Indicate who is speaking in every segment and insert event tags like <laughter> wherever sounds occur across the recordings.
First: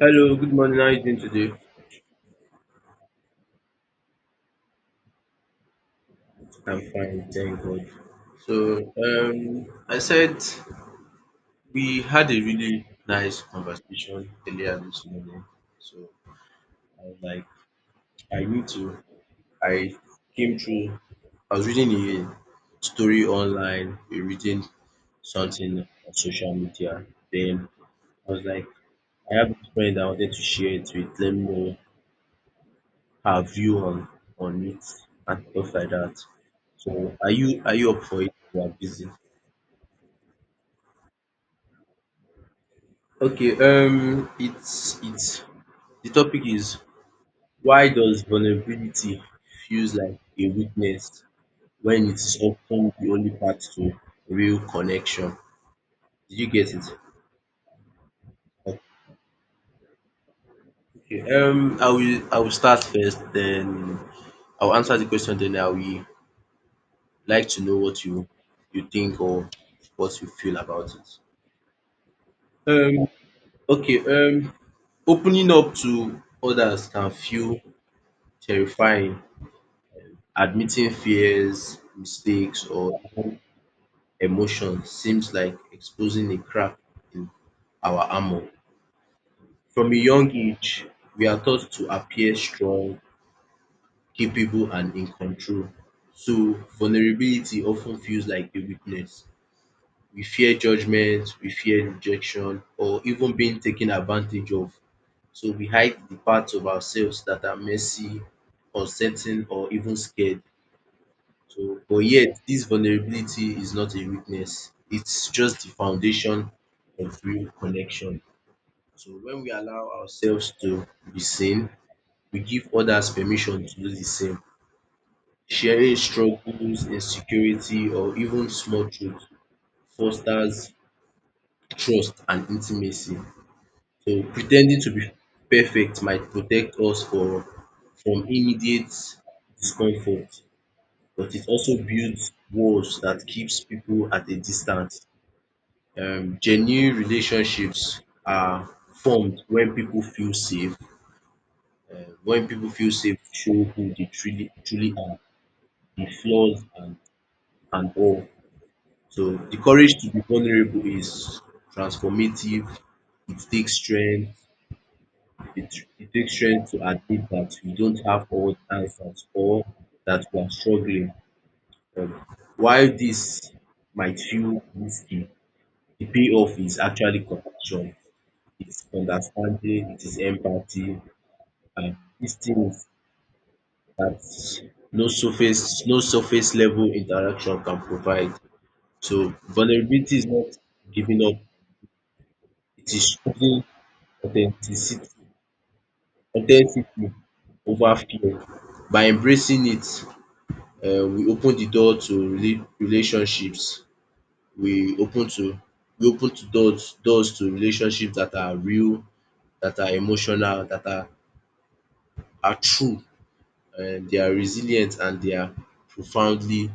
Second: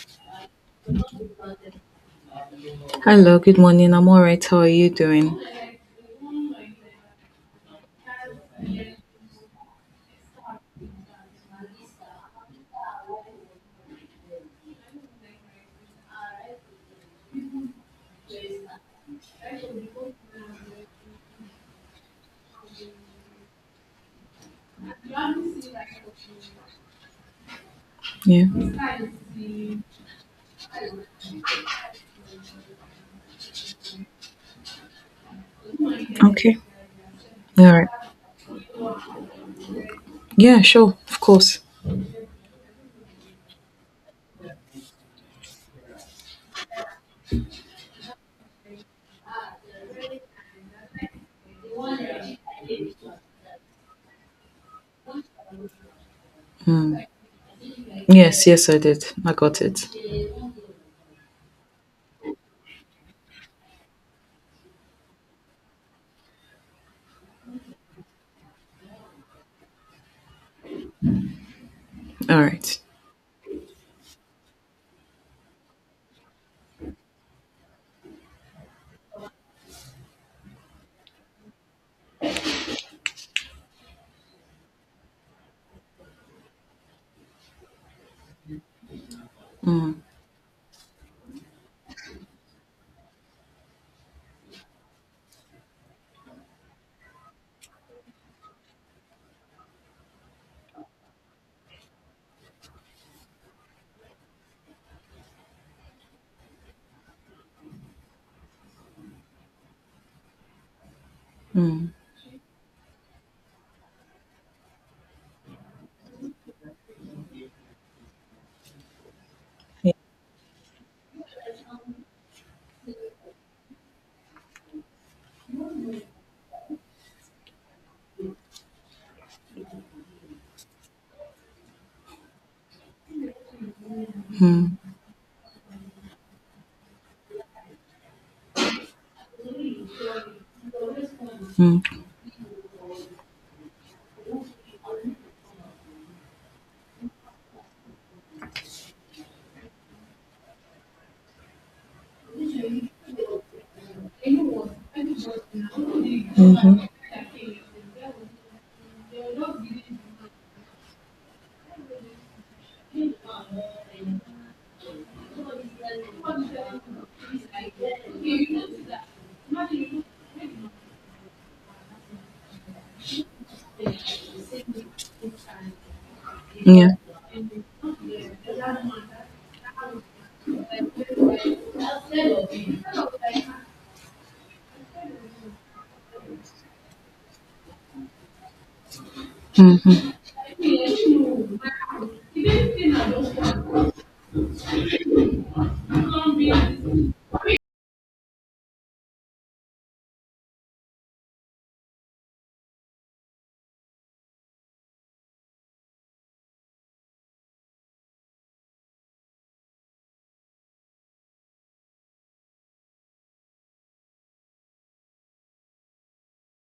Speaker 1: Hello, good morning. How are you doing today?
Speaker 2: Hello, good morning. I'm all right. How are you doing?
Speaker 1: I'm fine, thank God. I said we had a really nice conversation earlier this morning. So I was like, I need to. I came through. I was reading a story online, we reading something on social media. Then I was
Speaker 2: Yeah.
Speaker 1: like, I have a friend I wanted to share it with. Let me know her view on it and stuff like that.
Speaker 2: Okay.
Speaker 1: So, are you
Speaker 2: All
Speaker 1: are
Speaker 2: right.
Speaker 1: you up for it? You are busy.
Speaker 2: Yeah, sure. Of course.
Speaker 1: Okay, it's the topic is, why does vulnerability feels like a weakness when it's often the only path to real connection? Did you get it?
Speaker 2: Mm. Yes, yes, I did. I got it.
Speaker 1: Okay. I will start first, then I'll answer the question. Then I will like to know what you think or what you feel about it.
Speaker 2: All right.
Speaker 1: Um. Okay. Opening up to others can feel terrifying. Admitting fears, mistakes, or emotions seems like exposing a crack in our armor. From a
Speaker 2: Mm.
Speaker 1: young age, we are taught to appear strong, capable, and in control. So, vulnerability often feels like a weakness. We fear judgment, we fear rejection, or even being taken advantage of. So, we hide the parts of ourselves that are messy, uncertain, or even scared. So,
Speaker 2: Mm.
Speaker 1: but yet this vulnerability is not a weakness. It's just the foundation of real connection. So when we allow
Speaker 2: Yeah.
Speaker 1: ourselves to be seen, we give others permission to do the same. Sharing struggles, insecurity, or even small truths fosters trust and intimacy. So
Speaker 2: Mm.
Speaker 1: pretending to be perfect might from immediate discomfort, but it also
Speaker 2: Mm.
Speaker 1: builds walls that keeps people at a distance. Genuine relationships are formed when people feel safe. Uh, when people feel safe, to show who they truly are, the flaws and all. So the courage to be vulnerable is transformative. It takes strength. It, it takes strength to admit that we don't have all the answers or that we are struggling. Um, while this might feel risky, the payoff is
Speaker 2: Yeah,
Speaker 1: actually compassion, it's understanding, it is empathy, and these things that no surface level interaction can provide. So vulnerability is not giving up, it is choosing authenticity authenticity over fear. By embracing it, we open the door to relationships, we open to we open to doors to relationships that are real, that are emotional, that are true, they are resilient and they are profoundly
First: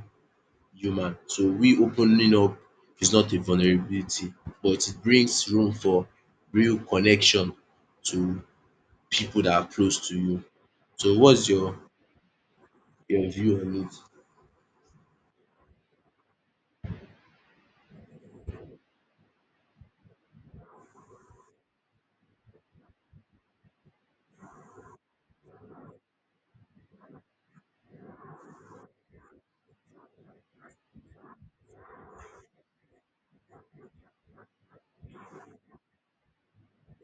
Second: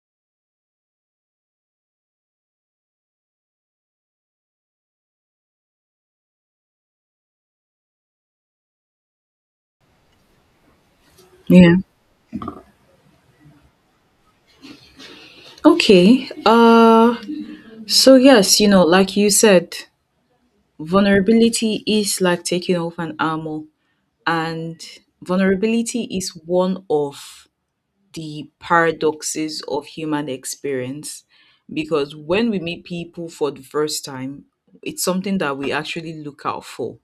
Speaker 1: human. So we opening up is not a vulnerability but it brings room for real connection to people that are close to you. So what's
Speaker 2: yeah.
Speaker 1: your view on it?
Speaker 2: Okay, so yes, you know, like you said, vulnerability is like taking off an armor, and vulnerability is one of the paradoxes of human experience, because when we meet people for the first time, it's something that we actually look out for.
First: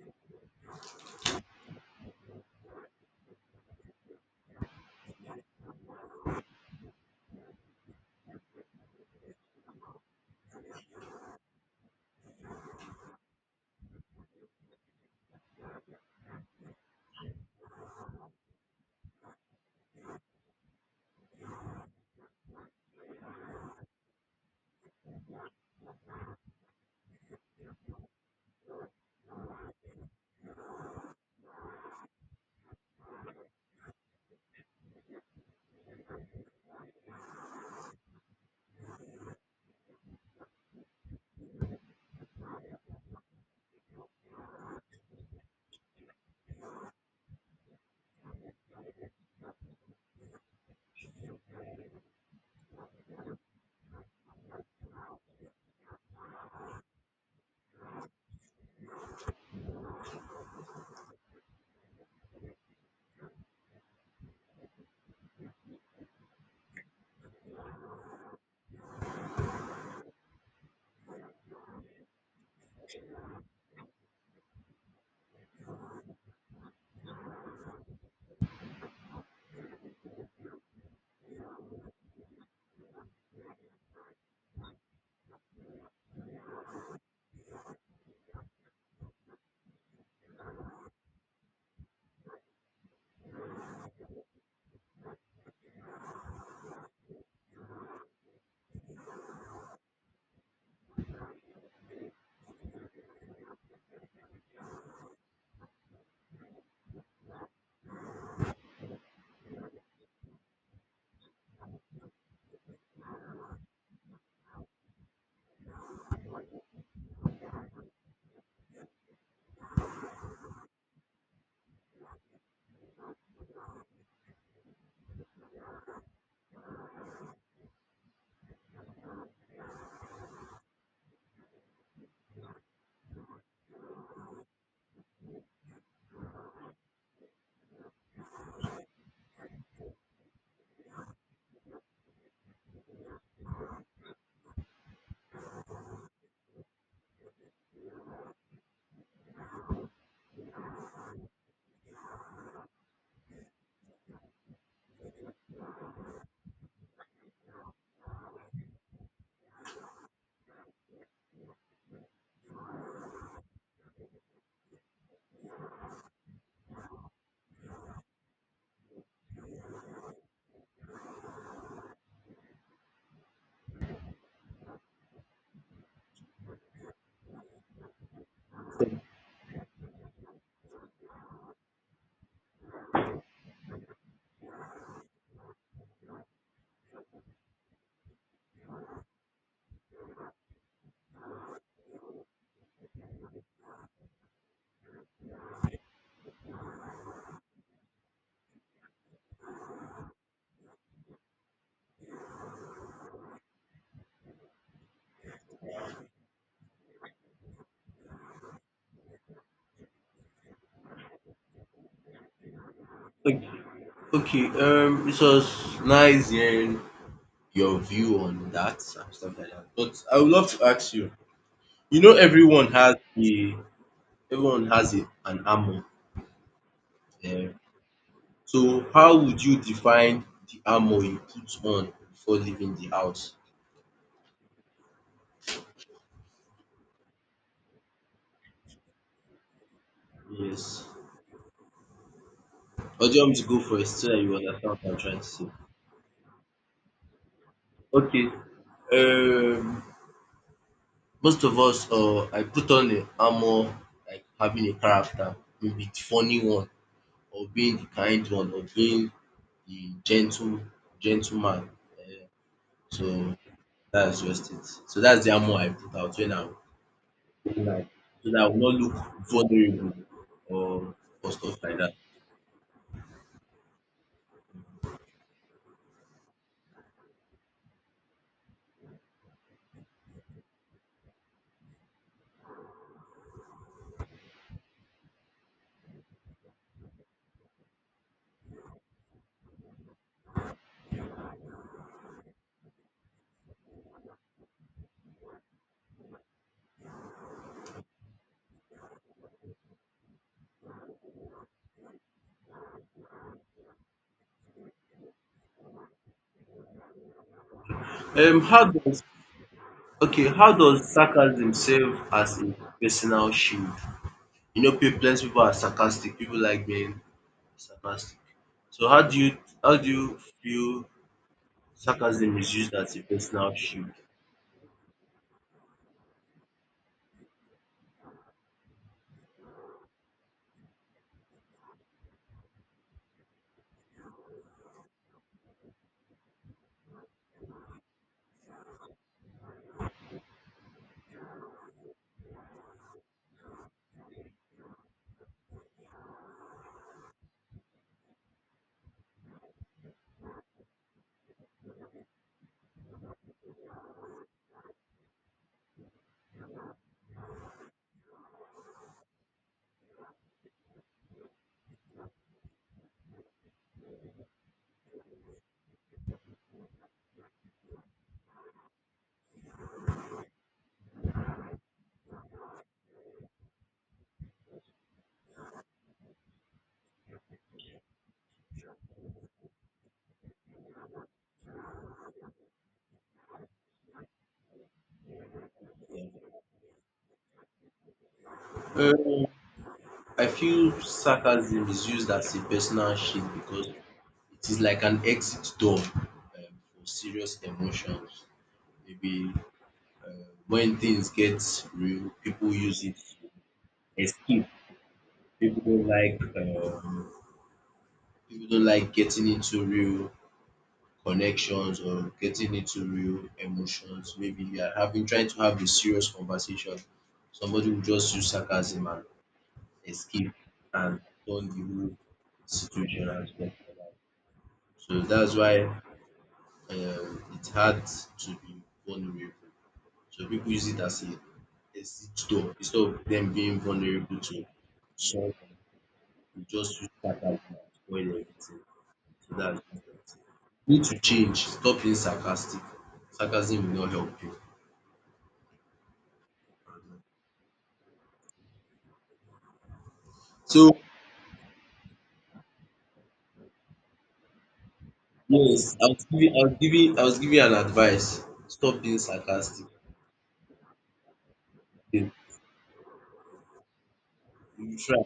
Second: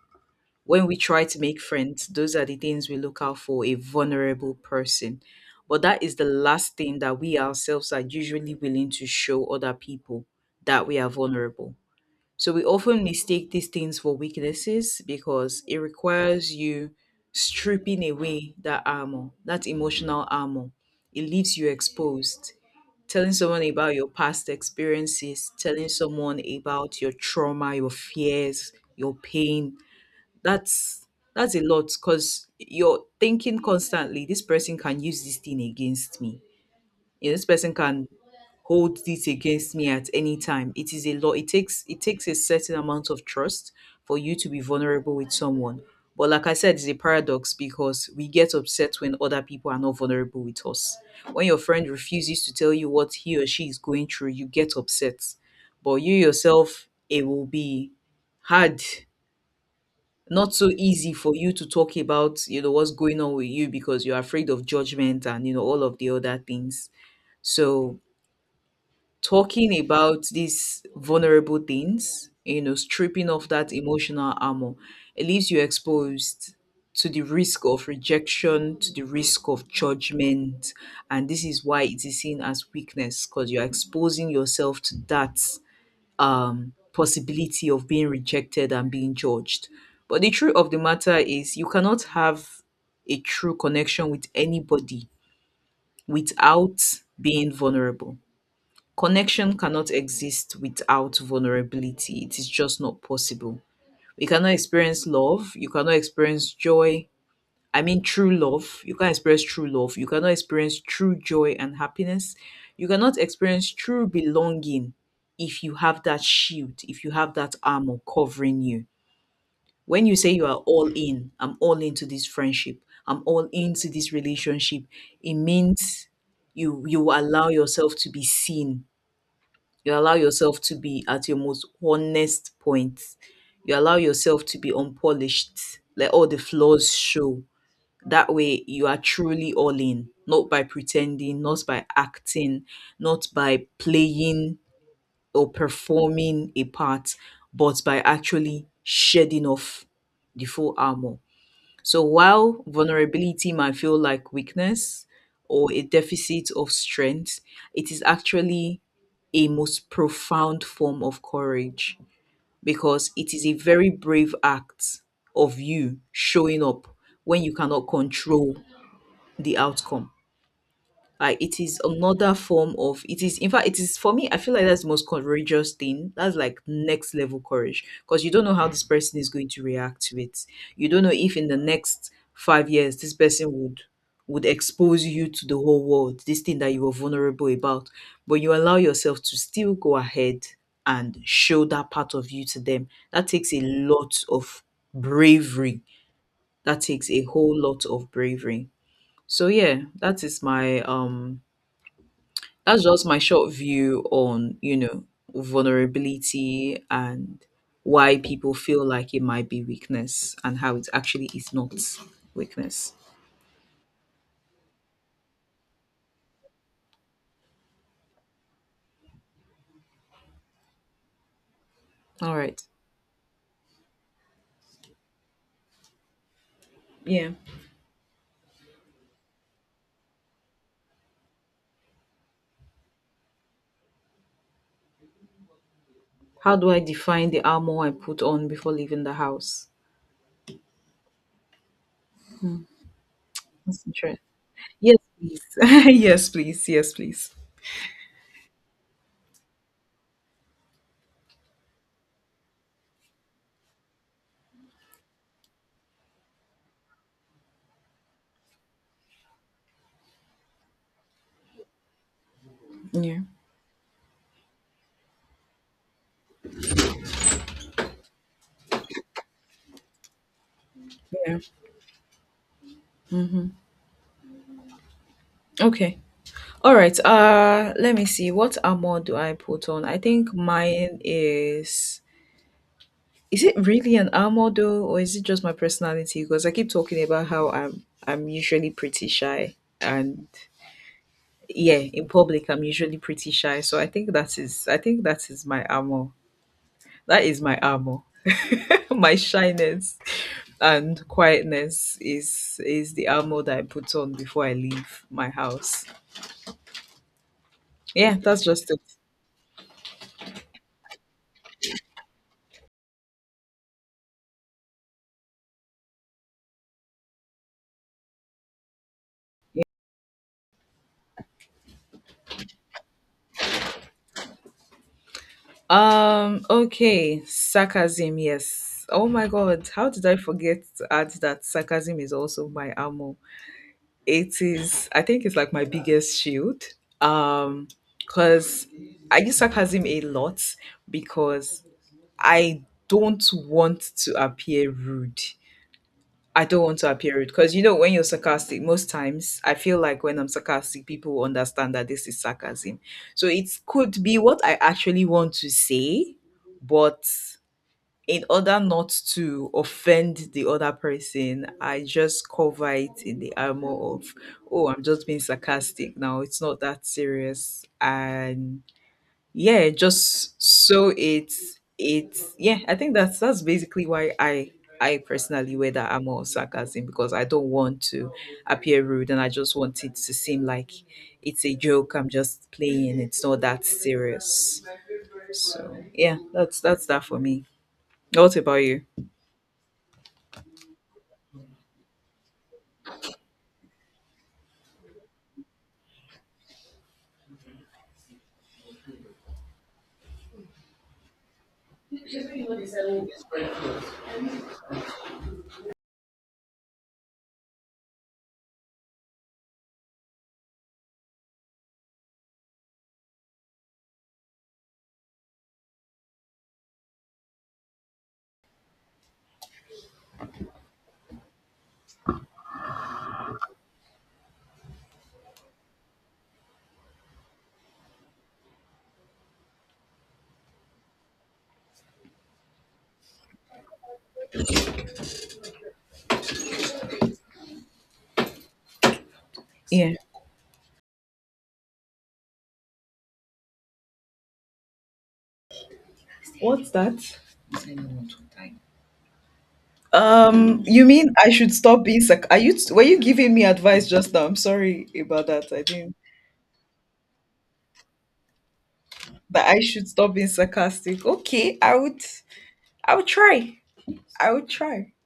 Speaker 2: When we try to make friends, those are the things we look out for, a vulnerable person. But that is the last thing that we ourselves are usually willing to show other people, that we are vulnerable. So we often mistake these things for weaknesses because it requires you stripping away that armor, that emotional armor. It leaves you exposed. Telling someone about your past experiences, telling someone about your trauma, your fears, your pain. That's that's a lot because you're thinking constantly, this person can use this thing against me. You know, this person can hold this against me at any time. It is a law. It takes a certain amount of trust for you to be vulnerable with someone. But like I said, it's a paradox because we get upset when other people are not vulnerable with us. When your friend refuses to tell you what he or she is going through, you get upset. But you yourself, it will be hard, not so easy for you to talk about, you know, what's going on with you because you're afraid of judgment and you know all of the other things. So talking about these vulnerable things, you know, stripping off that emotional armor, it leaves you exposed to the risk of rejection, to the risk of judgment. And this is why it is seen as weakness, because you're exposing yourself to that possibility of being rejected and being judged. But the truth of the matter is, you cannot have a true connection with anybody without being vulnerable. Connection cannot exist without vulnerability. It is just not possible. We cannot experience love. You cannot experience joy. I mean, true love. You can't experience true love. You cannot experience true joy and happiness. You cannot experience true belonging if you have that shield, if you have that armor covering you. When you say you are all in, I'm all into this friendship, I'm all into this relationship, it means you allow yourself to be seen, you allow yourself to be at your most honest point. You allow yourself to be unpolished. Let all the flaws show. That way, you are truly all in, not by pretending, not by acting, not by playing or performing a part, but by actually shedding off the full armor. So while vulnerability might feel like weakness or a deficit of strength, it is actually a most profound form of courage, because it is a very brave act of you showing up when you cannot control the outcome. It is another form of it is in fact it is, for me, I feel like that's the most courageous thing. That's like next level courage, because you don't know how this person is going to react to it. You don't know if in the next five years this person would expose you to the whole world this thing that you were vulnerable about, but you allow yourself to still go ahead and show that part of you to them. That takes a lot of bravery. That takes a whole lot of bravery. So yeah, that is my that's just my short view on, you know, vulnerability, and why people feel like it might be weakness and how it actually is not weakness.
Speaker 1: Okay, okay. It was nice hearing your view on that and stuff like that, but I would love to ask you, you know,
Speaker 2: All right.
Speaker 1: everyone has a an armor.
Speaker 2: Yeah.
Speaker 1: um So how would you define the armor you put on before leaving the house?
Speaker 2: How do I define the armor I put on before leaving the house?
Speaker 1: Yes. Or do you want me to go
Speaker 2: That's
Speaker 1: first so
Speaker 2: interesting.
Speaker 1: that you understand what I'm
Speaker 2: Yes,
Speaker 1: trying to
Speaker 2: please.
Speaker 1: say?
Speaker 2: <laughs> Yes, please, yes, please.
Speaker 1: Okay. Um, most of us, I put on the armor like having a character, maybe the funny one, or being the kind one, or being the gentleman. Uh,
Speaker 2: Yeah.
Speaker 1: so that's just it. So that's the armor I put out when I'm going out, so that I will not look vulnerable or or
Speaker 2: Yeah.
Speaker 1: stuff like that.
Speaker 2: Hmm. Okay. All right, let me see, what armor do I put on? I think mine is it really an armor though, or is it just my personality? Because I keep talking about how I'm usually pretty shy. And yeah, in public I'm usually pretty shy. So I think that is I think that is my armor. That is my armor. <laughs> My shyness and quietness is the armor that I put on before I leave my house. Yeah, that's
Speaker 1: How
Speaker 2: just it.
Speaker 1: does okay, how does sarcasm serve as a personal shield? You know, plenty people are sarcastic. People like being sarcastic. So how do you feel sarcasm is used as a personal shield?
Speaker 2: Okay, sarcasm, yes. Oh my god, how did I forget to add that sarcasm is also my armor? It is, I think it's like my biggest shield. Um, because I use sarcasm a lot because I don't want to appear rude. I don't want to appear rude because you know when you're sarcastic, most times I feel like when I'm sarcastic, people understand that this is sarcasm. So it could be what I actually want to say, but in order not to offend the other person, I just cover it in the armor of, oh, I'm just being sarcastic now. It's not that serious. And yeah, just so it's yeah, I think that's basically why I personally wear that armor of sarcasm, because I don't want to appear rude and I just want it to seem like it's a joke, I'm just playing, it's not that serious. So
Speaker 1: Yeah.
Speaker 2: yeah, that's that for me. What about you?
Speaker 1: Um, I feel sarcasm is used as a personal shield because it is like an exit door, for serious emotions. Maybe uh, when things get real, people use it to escape. People don't like, um, people don't like getting into real connections or getting into real emotions. Maybe you are having trying to have a serious conversation. Somebody will just use sarcasm and escape and turn the whole situation and stuff like that. So that's why, it's hard to be vulnerable. So people use it as a exit door instead of them being vulnerable to someone. You just use sarcasm and spoil everything. So that's
Speaker 2: Yeah.
Speaker 1: need to change. Stop being sarcastic. Sarcasm will not help you.
Speaker 2: What's that?
Speaker 1: So
Speaker 2: You mean I should stop being are you were you giving me advice just now? I'm sorry about that, I
Speaker 1: yes, I
Speaker 2: didn't
Speaker 1: was giving I was giving I was giving an advice. Stop being
Speaker 2: that I
Speaker 1: sarcastic.
Speaker 2: should stop being sarcastic. Okay,
Speaker 1: Okay,
Speaker 2: I would try. I would
Speaker 1: you
Speaker 2: try.
Speaker 1: try.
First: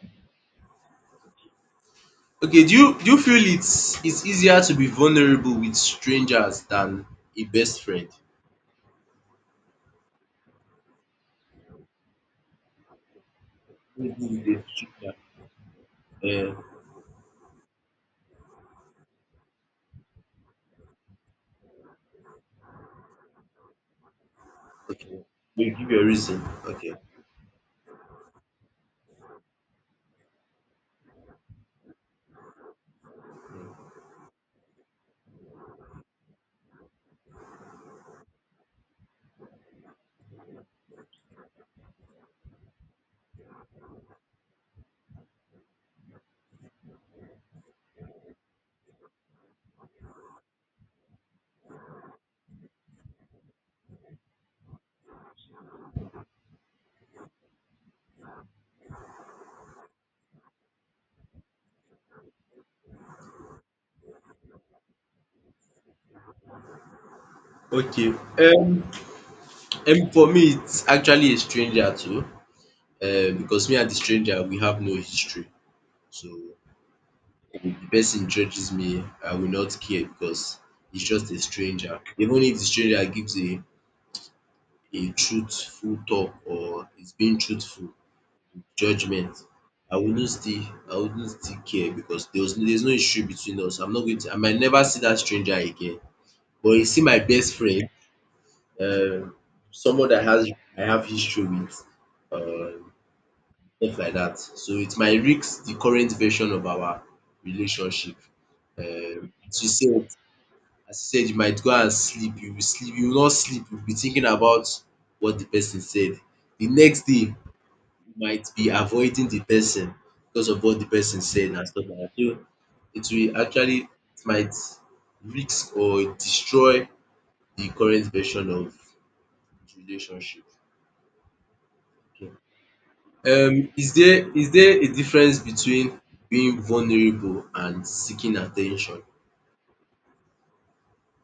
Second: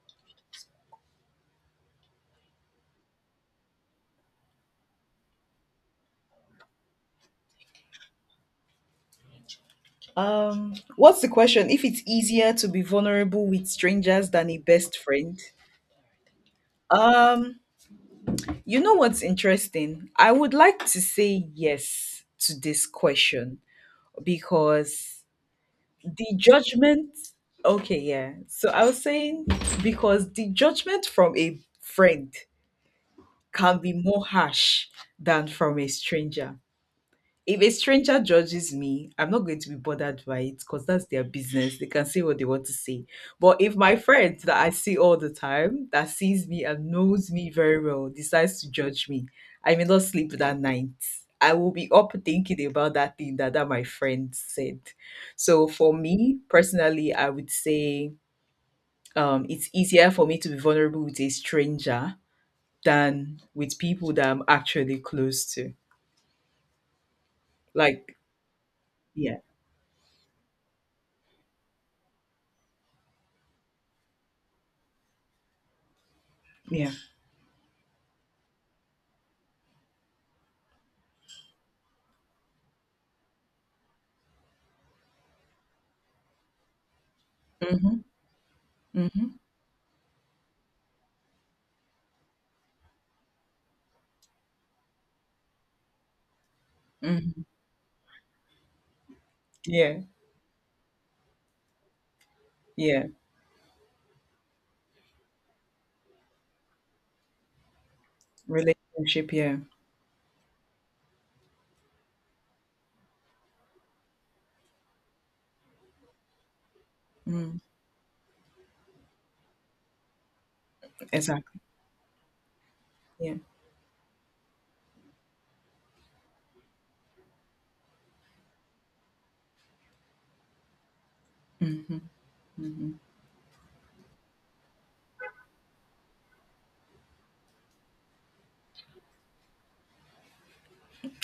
Speaker 1: Okay, do you feel it's easier to be vulnerable with strangers than a best friend?
Speaker 2: What's the question? If it's easier to be vulnerable with
Speaker 1: Maybe
Speaker 2: strangers
Speaker 1: with
Speaker 2: than a
Speaker 1: a
Speaker 2: best
Speaker 1: stranger.
Speaker 2: friend?
Speaker 1: Eh,
Speaker 2: Um you know what's interesting? I would like to say yes to this question
Speaker 1: okay.
Speaker 2: because
Speaker 1: You give your
Speaker 2: the
Speaker 1: reason. Okay.
Speaker 2: judgment okay, yeah. So I was saying, because the judgment from a friend can be more harsh than from a stranger. If a stranger judges me, I'm not going to be bothered by it because that's their business. They can say what they want to say. But if my friend that I see all the time, that sees me and knows me very well, decides to judge me, I may not sleep that night. I will be up thinking about that thing that, that my friend said. So for me personally, I would say it's easier for me to be vulnerable with a stranger than with people that I'm actually close to.
Speaker 1: Okay.
Speaker 2: Like,
Speaker 1: Um,
Speaker 2: yeah,
Speaker 1: for me it's actually a stranger too. Because me and the stranger we have no history. So
Speaker 2: yeah.
Speaker 1: if the person judges me, I will not care because it's just a stranger. Even if the stranger gives a truthful talk or is being truthful
Speaker 2: Mhm.
Speaker 1: judgment,
Speaker 2: Mhm,
Speaker 1: I wouldn't still I wouldn't still care because there's no issue between us. I'm not going to I might never see that stranger again. But you see my
Speaker 2: mhm.
Speaker 1: best friend, um
Speaker 2: Yeah,
Speaker 1: someone that has I have history with, um
Speaker 2: yeah.
Speaker 1: stuff like that, so it might risk the current version of our relationship.
Speaker 2: Relationship, yeah.
Speaker 1: She said, as you said, you might go and sleep, you will not sleep, you will be thinking about what the person said. The next day
Speaker 2: Mm,
Speaker 1: you might be avoiding the person because of what the person said
Speaker 2: exactly.
Speaker 1: and stuff like that. So it
Speaker 2: Yeah.
Speaker 1: will actually, it might risk or destroy the current version of the relationship. Is there a difference between being vulnerable and seeking attention?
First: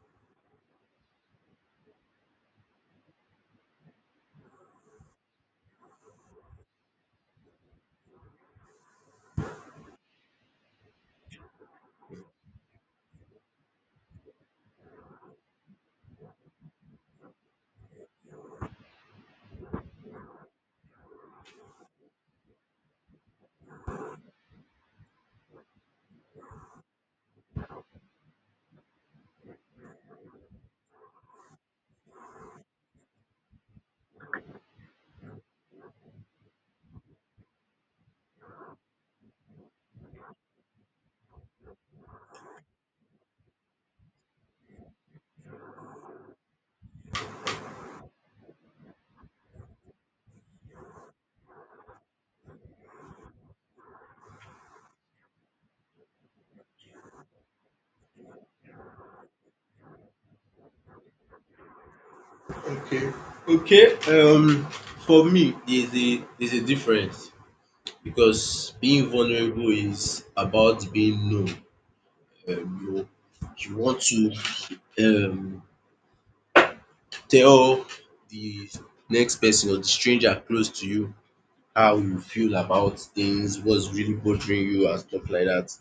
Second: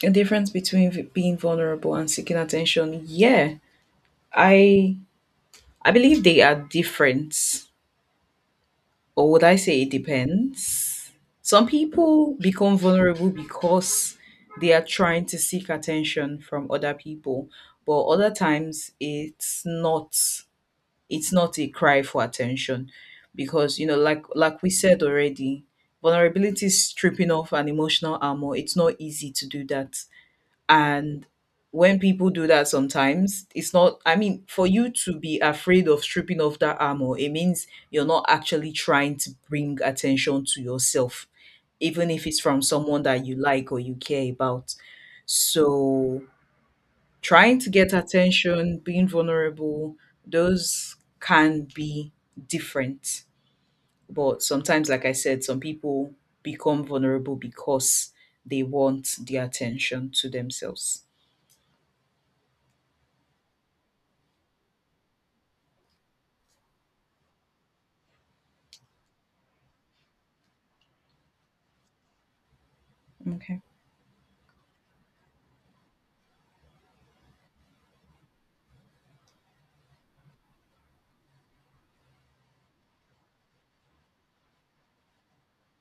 Speaker 2: A difference between being vulnerable and seeking attention. Yeah. I I believe they are different. Or would I say it depends? Some people become vulnerable because they are trying to seek attention from other people, but other times it's not, it's not a cry for attention, because, you know, like we said already, vulnerability is stripping off an emotional armor. It's not easy to do that. And when people do that sometimes, it's not, I mean, for you to be afraid of stripping off that armor, it means you're not actually trying to bring attention to yourself, even if it's from someone that you like or you care about. So trying to get attention, being vulnerable, those can be different. But sometimes, like I said, some people become vulnerable because they want the attention to themselves.
Speaker 1: Okay, okay, for me there's a difference, because being vulnerable is about being known. um you
Speaker 2: Okay.
Speaker 1: you want to, um tell the next person or the stranger close to you how you feel about things, what's really bothering you and stuff like that.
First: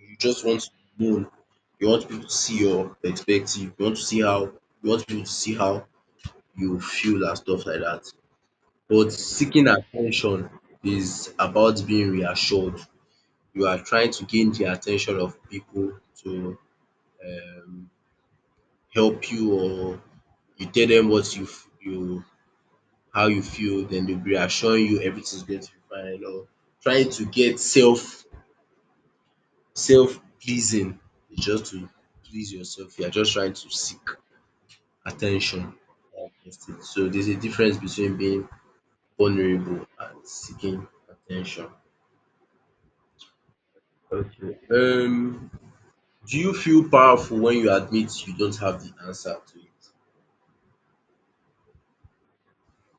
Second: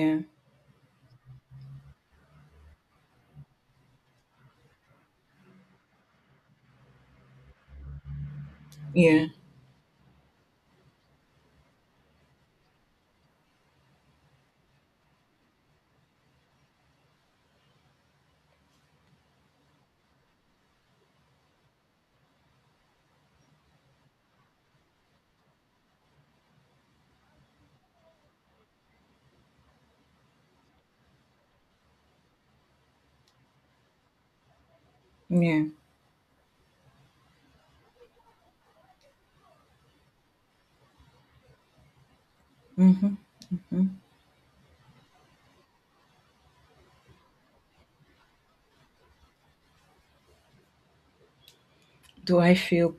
Speaker 1: You just want to know. You want people to see your perspective, you want people to see how you feel and stuff like that. But
Speaker 2: Yeah.
Speaker 1: seeking attention is about being reassured. You are trying to gain the attention of people to, um help you, or you tell them what you how you feel, den dey be reassuring you everything's going to be fine, or trying to get self pleasing, is just to please yourself. You are just trying to seek attention
Speaker 2: Yeah.
Speaker 1: and prestige. So there's a difference between being vulnerable and seeking attention.
Speaker 2: Mm-hmm. Mm-hmm.
Speaker 1: Okay. Do you feel powerful when you admit you don't have the answer to
Speaker 2: Do I feel?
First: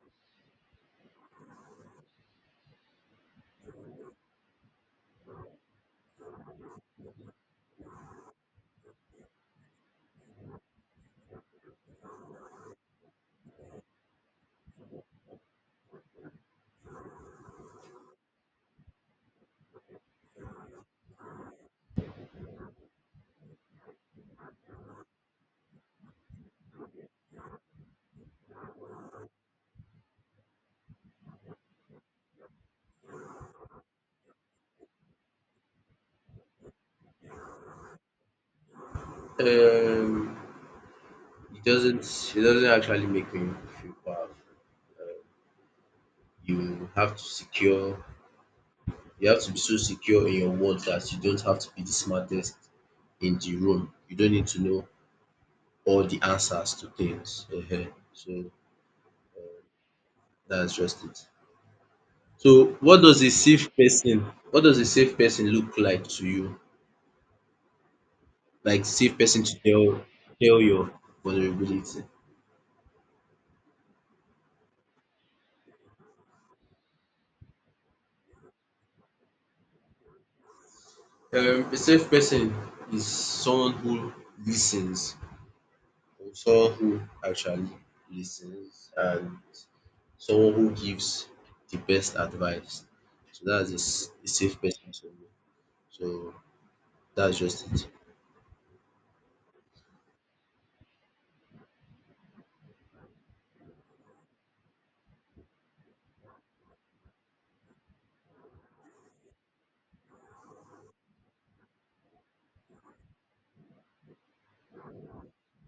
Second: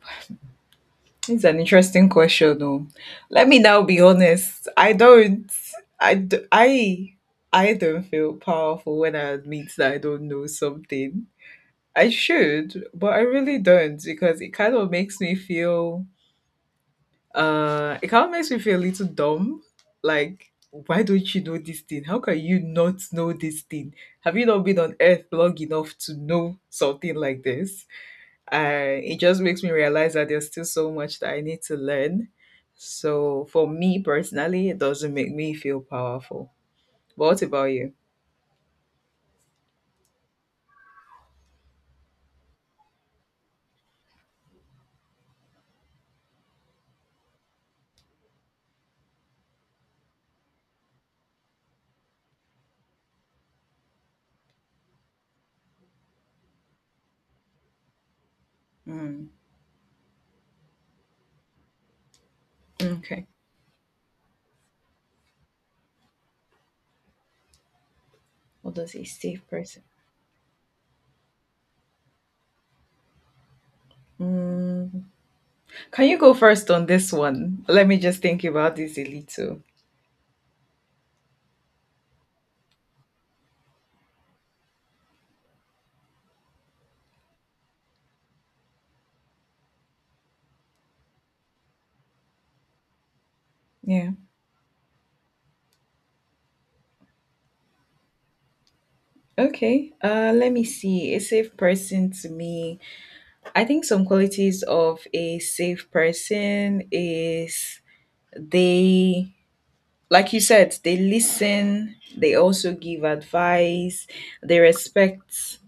Speaker 2: It's an interesting question, though. Let me now be honest. I don't. I. d- I. I don't feel powerful when I admit that I don't know something I should, but I really don't because it kind of makes me feel it kind of makes me feel a little dumb. Like, why don't you know this thing? How can you not know this thing? Have you not been on earth long enough to know something like this? It just makes me realize that there's still so much that I need to learn. So for me personally, it doesn't make me feel powerful. What about you?
Speaker 1: it? It doesn't actually make me feel powerful. Um you have to secure you have to be so secure in your words that you don't have to be the smartest in the room. You don't need to know all the answers to things. Ehen. So
Speaker 2: Mm,
Speaker 1: that's just it. So
Speaker 2: okay.
Speaker 1: what does a safe person look like to you?
Speaker 2: What
Speaker 1: Like
Speaker 2: does a
Speaker 1: safe person
Speaker 2: safe
Speaker 1: to
Speaker 2: person?
Speaker 1: tell your vulnerability.
Speaker 2: Mm, can you go first on this one? Let me just think about this a little.
Speaker 1: A safe person is someone who listens, or someone who actually listens, and someone who gives the best advice. So that's
Speaker 2: Yeah.
Speaker 1: a safe person to me. So that's just it.
Speaker 2: Okay. Let me see. A safe person to me. I think some qualities of a safe person is they like you said, they listen, they also give advice, they respect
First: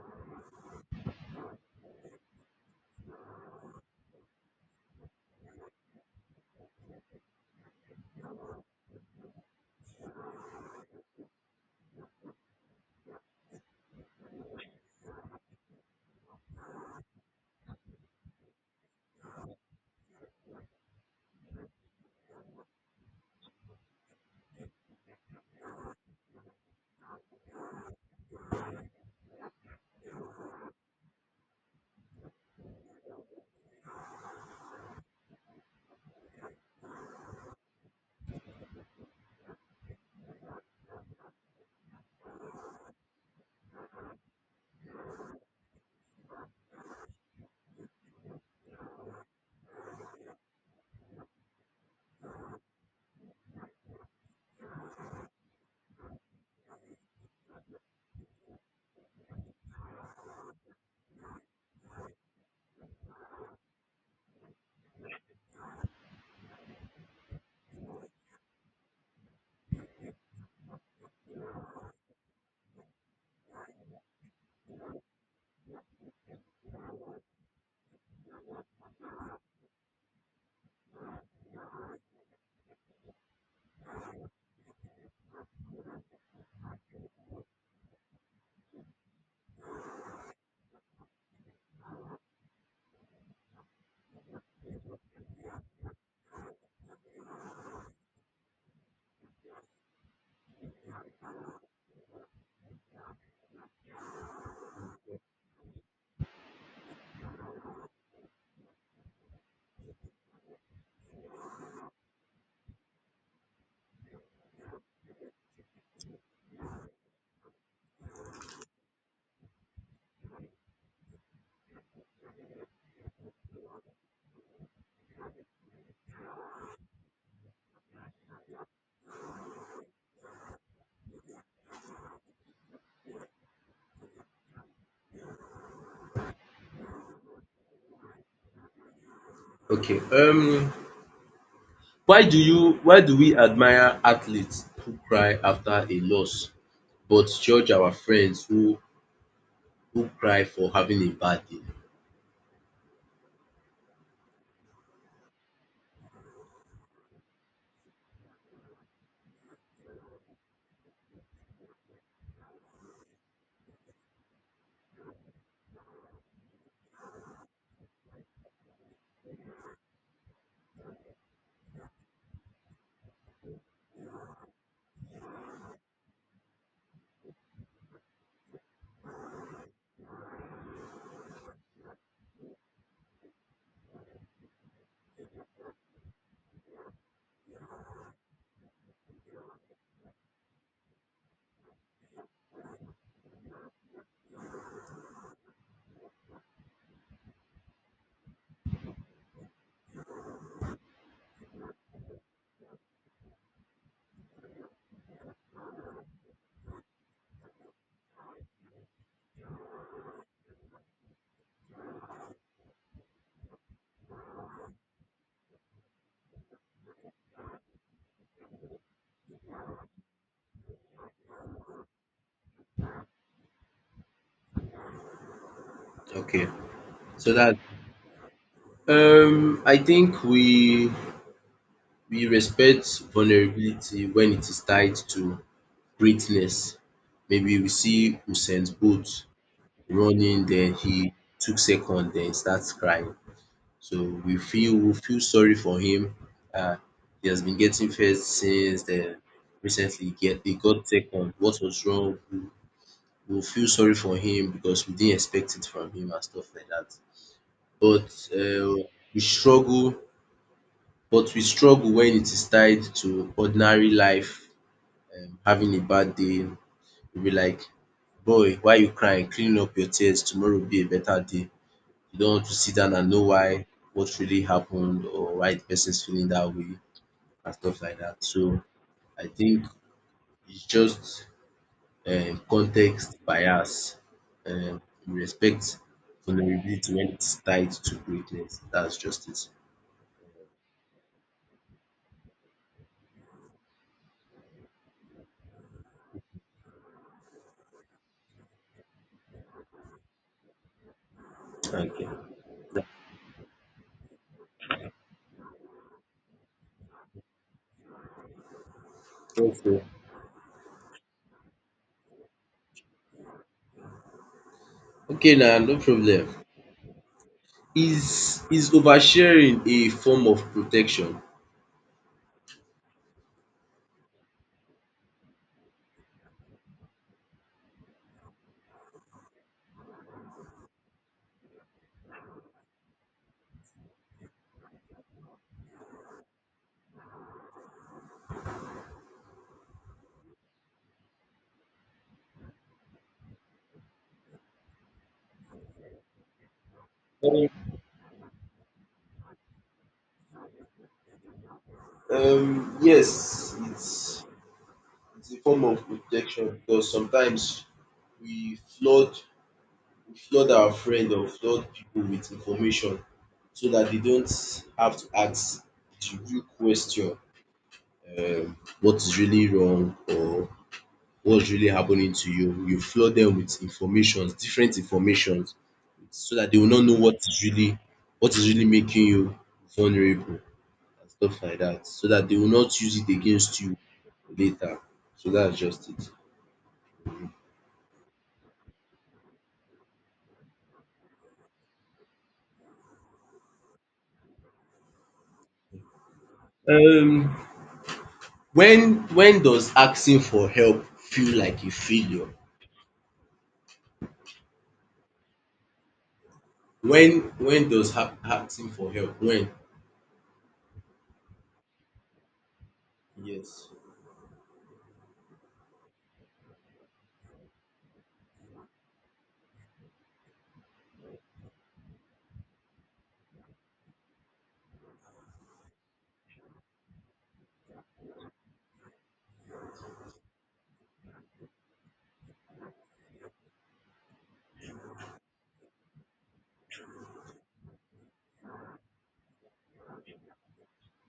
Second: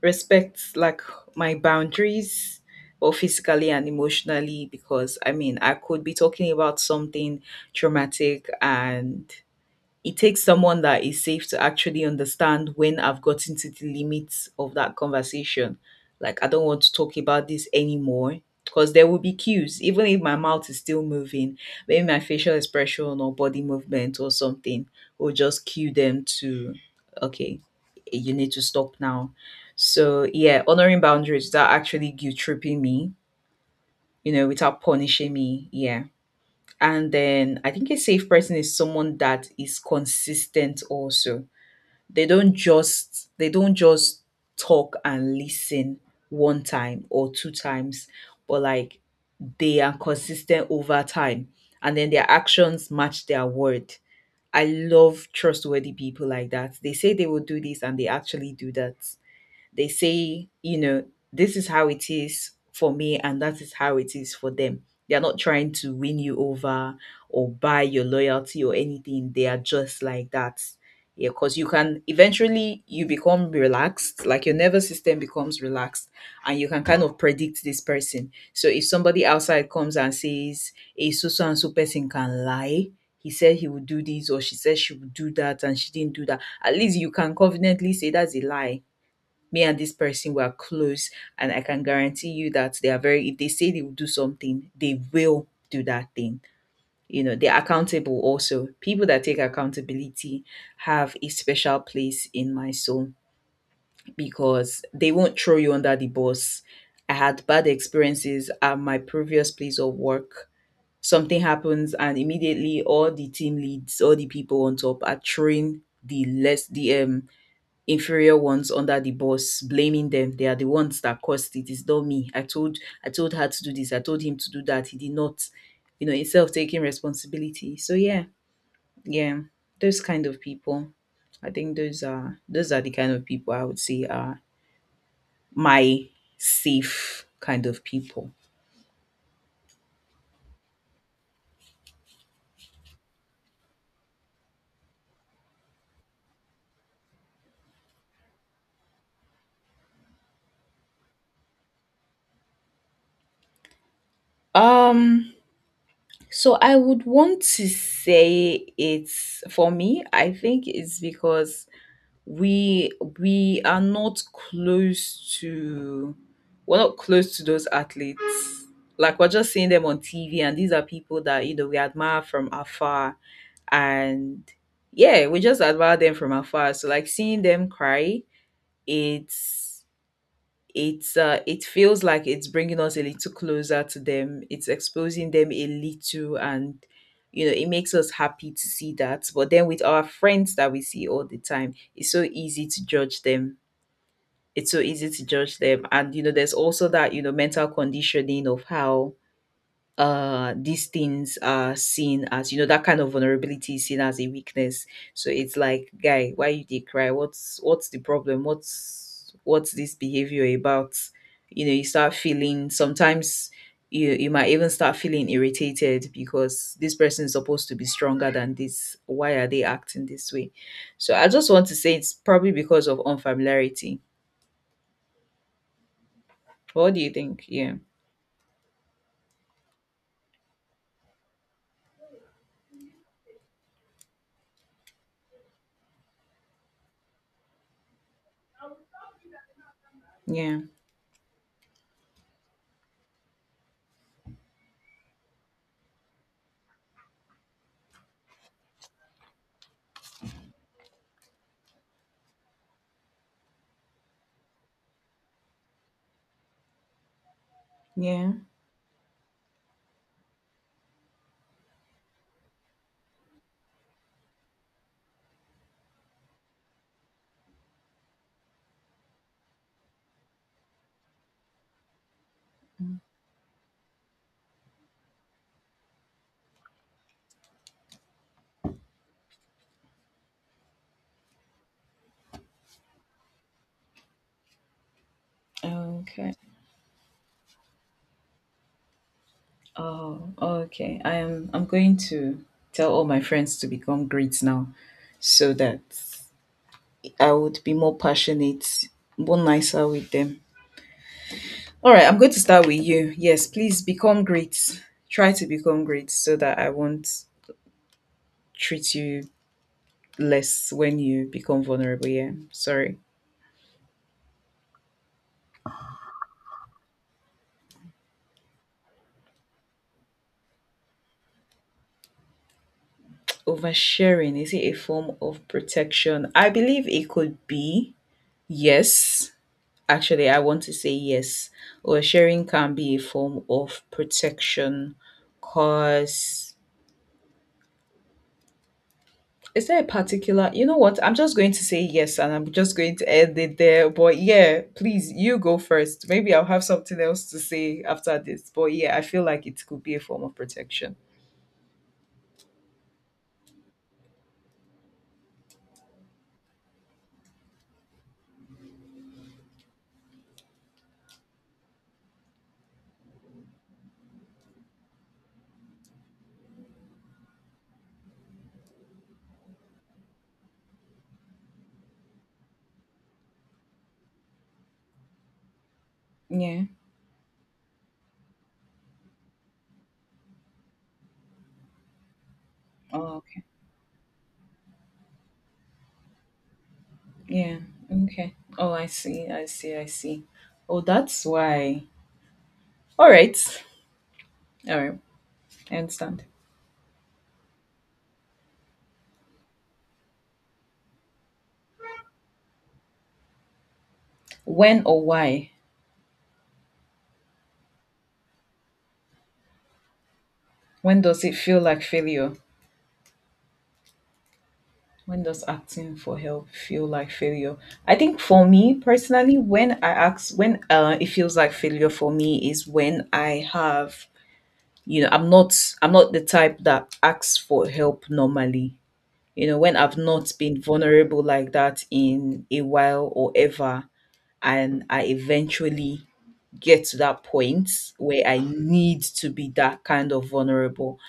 Speaker 2: like my boundaries, both physically and emotionally, because I mean I could be talking about something traumatic and it takes someone that is safe to actually understand when I've gotten to the limits of that conversation. Like, I don't want to talk about this anymore. Because there will be cues, even if my mouth is still moving, maybe my facial expression or body movement or something will just cue them to, okay, you need to stop now. So, yeah, honoring boundaries without actually guilt tripping me, without punishing me. Yeah. And then I think a safe person is someone that is consistent also. They don't just talk and listen one time or two times, but like they are consistent over time, and then their actions match their word. I love trustworthy people like that. They say they will do this and they actually do that. They say, this is how it is for me and that is how it is for them. They're not trying to win you over or buy your loyalty or anything. They are just like that. Yeah, because you can eventually you become relaxed, like your nervous system becomes relaxed, and you can kind of predict this person. So if somebody outside comes and says a so and so person can lie, he said he would do this or she said she would do that, and she didn't do that. At least you can confidently say that's a lie. Me and this person were close, and I can guarantee you that they are very, if they say they will do something, they will do that thing. You know, they're accountable. Also, people that take accountability have a special place in my soul, because they won't throw you under the bus. I had bad experiences at my previous place of work. Something happens, and immediately all the team leads, all the people on top are throwing the inferior ones under the boss, blaming them. They are the ones that caused it. It's not me. I told her to do this, I told him to do that, he did not, you know, instead of taking responsibility. So, yeah. Yeah. Those kind of people. I think those are the kind of people I would say are my safe kind of people.
Speaker 1: Okay. Why do we admire athletes who cry after a loss, but judge our friends who cry for having a bad day?
Speaker 2: Um so I would want to say, it's for me, I think it's because we we are not close to we're not close to those athletes. Like, we're just seeing them on TV, and these are people that, we admire from afar. And yeah, we just admire them from afar. So like, seeing them cry, it's it feels like it's bringing us a little closer to them. It's exposing them a little. And it makes us happy to see that. But then with our friends that we see all the time, it's so easy to judge them. It's so easy to judge them. And there's also that mental conditioning of how these things are seen as, that kind of vulnerability is seen as a weakness. So it's like, guy, why you did cry? What's the problem? What's this behavior about? You start feeling sometimes, you might even start feeling irritated because this person is supposed to be stronger than this. Why are they acting this way? So I just want to say, it's probably because of unfamiliarity.
Speaker 1: Okay,
Speaker 2: What do you
Speaker 1: so
Speaker 2: think?
Speaker 1: that,
Speaker 2: Yeah.
Speaker 1: I think we respect vulnerability when it is tied to greatness. Maybe we see Usain Bolt running,
Speaker 2: Yeah,
Speaker 1: then he took second, then starts crying. So we feel, we feel sorry for him. Uh, he has been getting first since then. Recently, he got second. What was wrong? We will feel sorry for him because we didn't expect it from him and stuff like that. But,
Speaker 2: yeah,
Speaker 1: uh, we struggle, but we struggle when it is tied to ordinary life, having a bad day. We'll be like, boy, why you crying? Clean up your tears. Tomorrow will be a better day. You don't want to sit down and know why, what really happened, or why the person's feeling that way and stuff like that. So I think it's just, context bias. um We respect
Speaker 2: okay.
Speaker 1: vulnerability when it's tied to greatness. That's just it.
Speaker 2: Oh, okay. I'm going to tell all my friends to become great now, so that I would be more passionate, more nicer with them. All
Speaker 1: Okay.
Speaker 2: right, I'm going to start with you. Yes, please become great. Try to become great so that I won't treat you
Speaker 1: Okay
Speaker 2: less when you become vulnerable. Yeah. Sorry.
Speaker 1: okay, now no problem. Is oversharing a form of protection?
Speaker 2: Oversharing, is it a form of protection? I believe it could be. Yes. Actually, I want to say yes. Oversharing can be a form of protection. Cause, is there a particular? You know what? I'm just going to say yes, and I'm just going to end it there. But yeah, please, you go first. Maybe I'll have something else to say after this. But yeah, I feel like it could be a form of protection.
Speaker 1: Yes, it's a form of protection because sometimes we flood we flood our friend or flood people with information so that they don't have to ask the real question, what is really wrong or what's really happening to you. You flood them with informations, different informations, so that they
Speaker 2: Yeah.
Speaker 1: will not know what is really making you vulnerable and stuff like that. So that they will not use it
Speaker 2: Oh, okay.
Speaker 1: against you later. So that's just it.
Speaker 2: Yeah. Okay. Oh, I see. I see. I see. Oh, that's why. All right. All right. I understand.
Speaker 1: Um, when does asking for help feel like a failure?
Speaker 2: When or why?
Speaker 1: Asking for help? When?
Speaker 2: When does it feel like failure?
Speaker 1: Yes.
Speaker 2: When does asking for help feel like failure? I think for me personally, when I ask, when it feels like failure for me is when I have, you know, I'm not the type that asks for help normally. You know, when I've not been vulnerable like that in a while or ever, and I eventually get to that point where I need to be that kind of vulnerable.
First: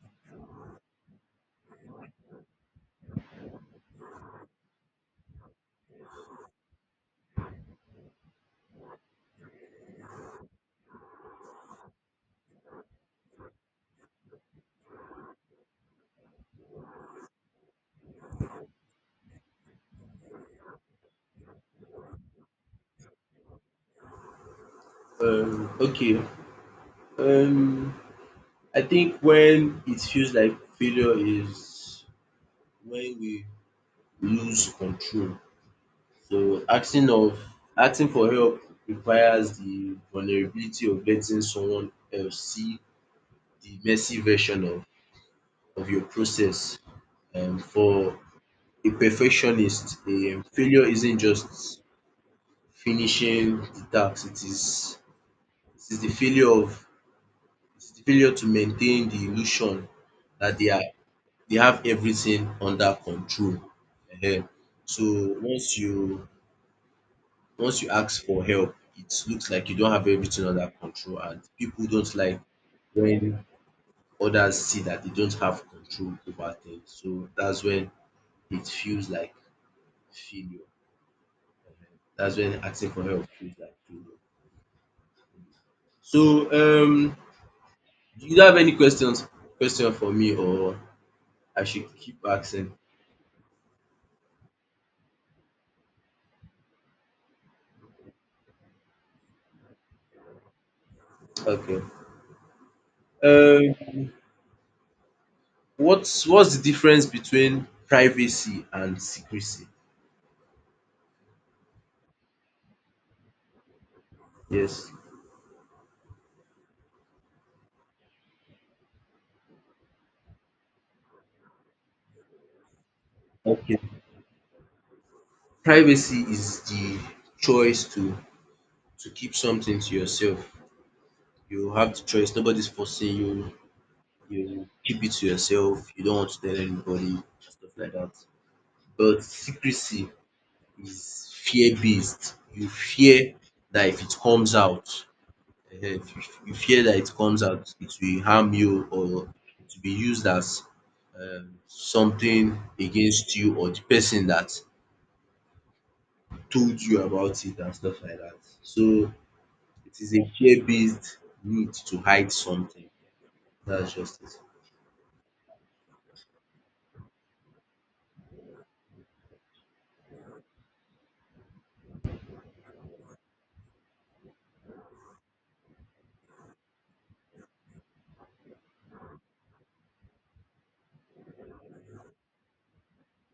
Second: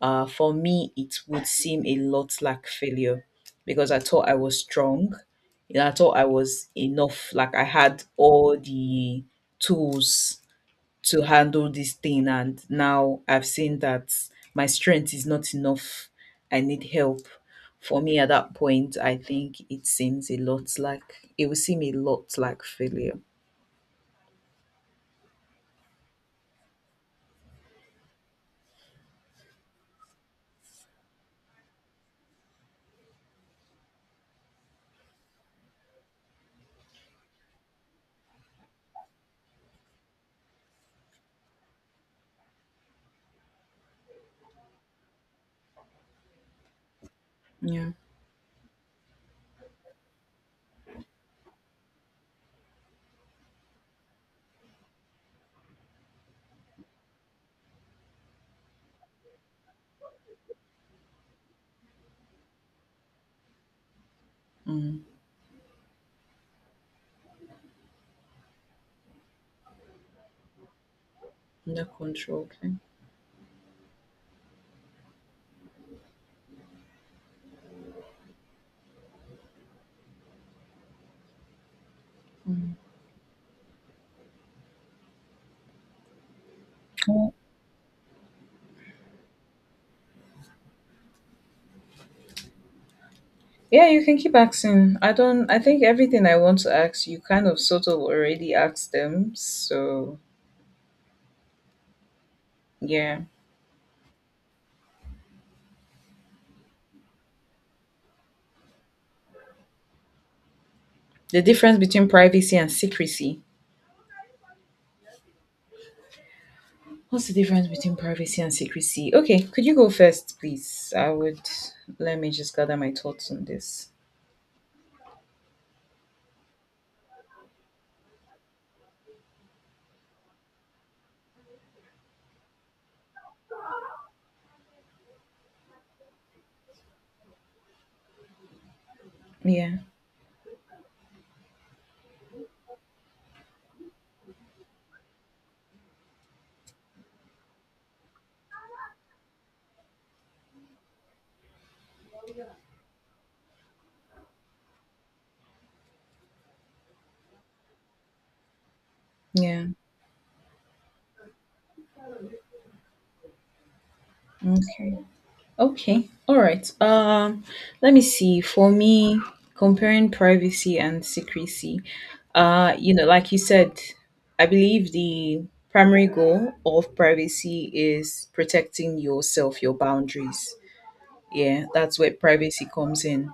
Speaker 2: For me, it would seem a lot like failure, because I thought I was strong. You know, I thought I was enough. Like, I had all the tools to handle this thing, and now I've seen that my strength is not enough. I need help. For me, at that point, I think it would seem a lot like failure.
Speaker 1: Okay. Um, I think when it feels like failure is when we lose control. So asking for help requires the vulnerability of letting someone else see the messy version of your process.
Speaker 2: Yeah.
Speaker 1: For a perfectionist, failure isn't just finishing the task, it is the failure of it is the failure to maintain the illusion that they have everything under control. Ehen. So once you ask for help, it looks like you don't have everything under control and
Speaker 2: Under
Speaker 1: people don't like
Speaker 2: control. Okay.
Speaker 1: when others see that they don't have control over things. So that's when it feels like failure. Ehen. Dats when
Speaker 2: Mm.
Speaker 1: asking for help feels like failure. So, um
Speaker 2: Well,
Speaker 1: do you have any question for me or I should keep asking?
Speaker 2: yeah, you can keep asking. I don't I think everything I want to ask you kind of sort of already asked them. So,
Speaker 1: Okay.
Speaker 2: yeah.
Speaker 1: um what's the difference between privacy and secrecy?
Speaker 2: The difference between privacy and secrecy.
Speaker 1: Yes.
Speaker 2: What's the difference between privacy and secrecy? Okay, could you go first, please? I would Let me just gather my thoughts on
Speaker 1: Okay.
Speaker 2: this.
Speaker 1: Privacy is the choice to keep something to yourself. You have the choice. Nobody's forcing you. You keep it to yourself. You don't want to tell anybody, stuff like that. But
Speaker 2: Yeah.
Speaker 1: secrecy is fear based. You fear that if it comes out, ehen, if you you fear that it comes out it will harm you or it will be used as, something against you or the person that told you about it and stuff like that. So
Speaker 2: Yeah.
Speaker 1: it is a fear based need to hide something. That's just it.
Speaker 2: Okay. Okay. All right. Let me see. For me, comparing privacy and secrecy, like you said, I believe the primary goal of privacy is protecting yourself, your boundaries. Yeah, that's where privacy comes in.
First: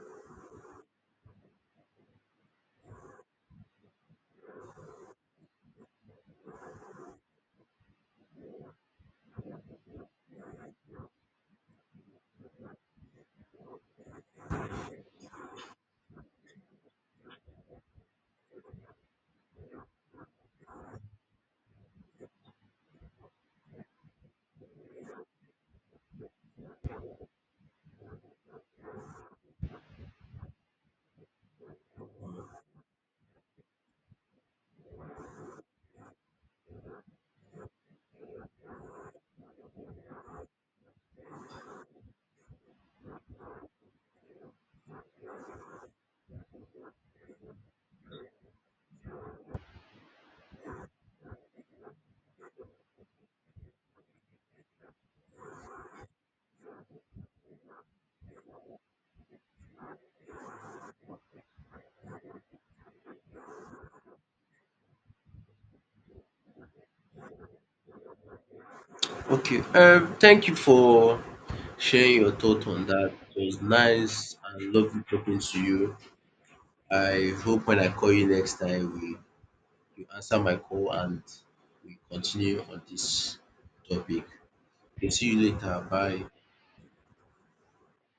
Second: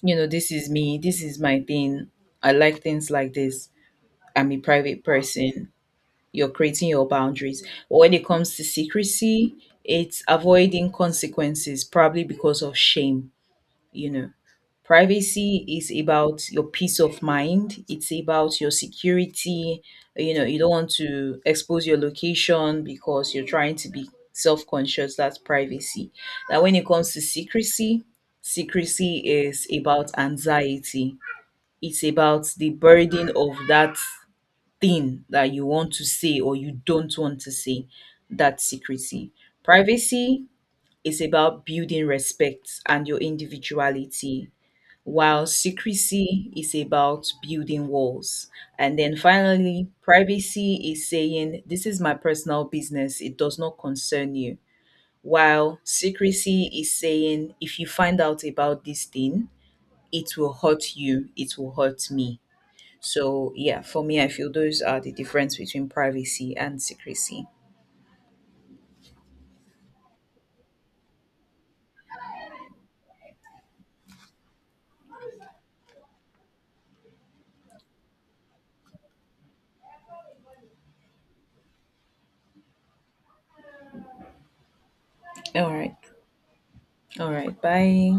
Speaker 2: You know, this is me, this is my thing. I like things like this. I'm a private person. You're creating your boundaries. But when it comes to secrecy, it's avoiding consequences, probably because of shame, you know. Privacy is about your peace of mind. It's about your security. You don't want to expose your location because you're trying to be self conscious. That's privacy. Now, when it comes to secrecy, secrecy is about anxiety. It's about the burden of that thing that you want to say or you don't want to say. That's secrecy. Privacy is about building respect and your individuality, while secrecy is about building walls. And then finally, privacy is saying, "This is my personal business, it does not concern you." While secrecy is saying, "If you find out about this thing, it will hurt you, it will hurt me." So, yeah, for me, I feel those are the difference between privacy and secrecy.
Speaker 1: Okay, thank you for sharing your thought on that. It was nice and lovely talking to you. I hope when I call you next time we you answer my call and we continue on dis topic. Okay, see you
Speaker 2: All
Speaker 1: later.
Speaker 2: right.
Speaker 1: Bye.
Speaker 2: All right. Bye.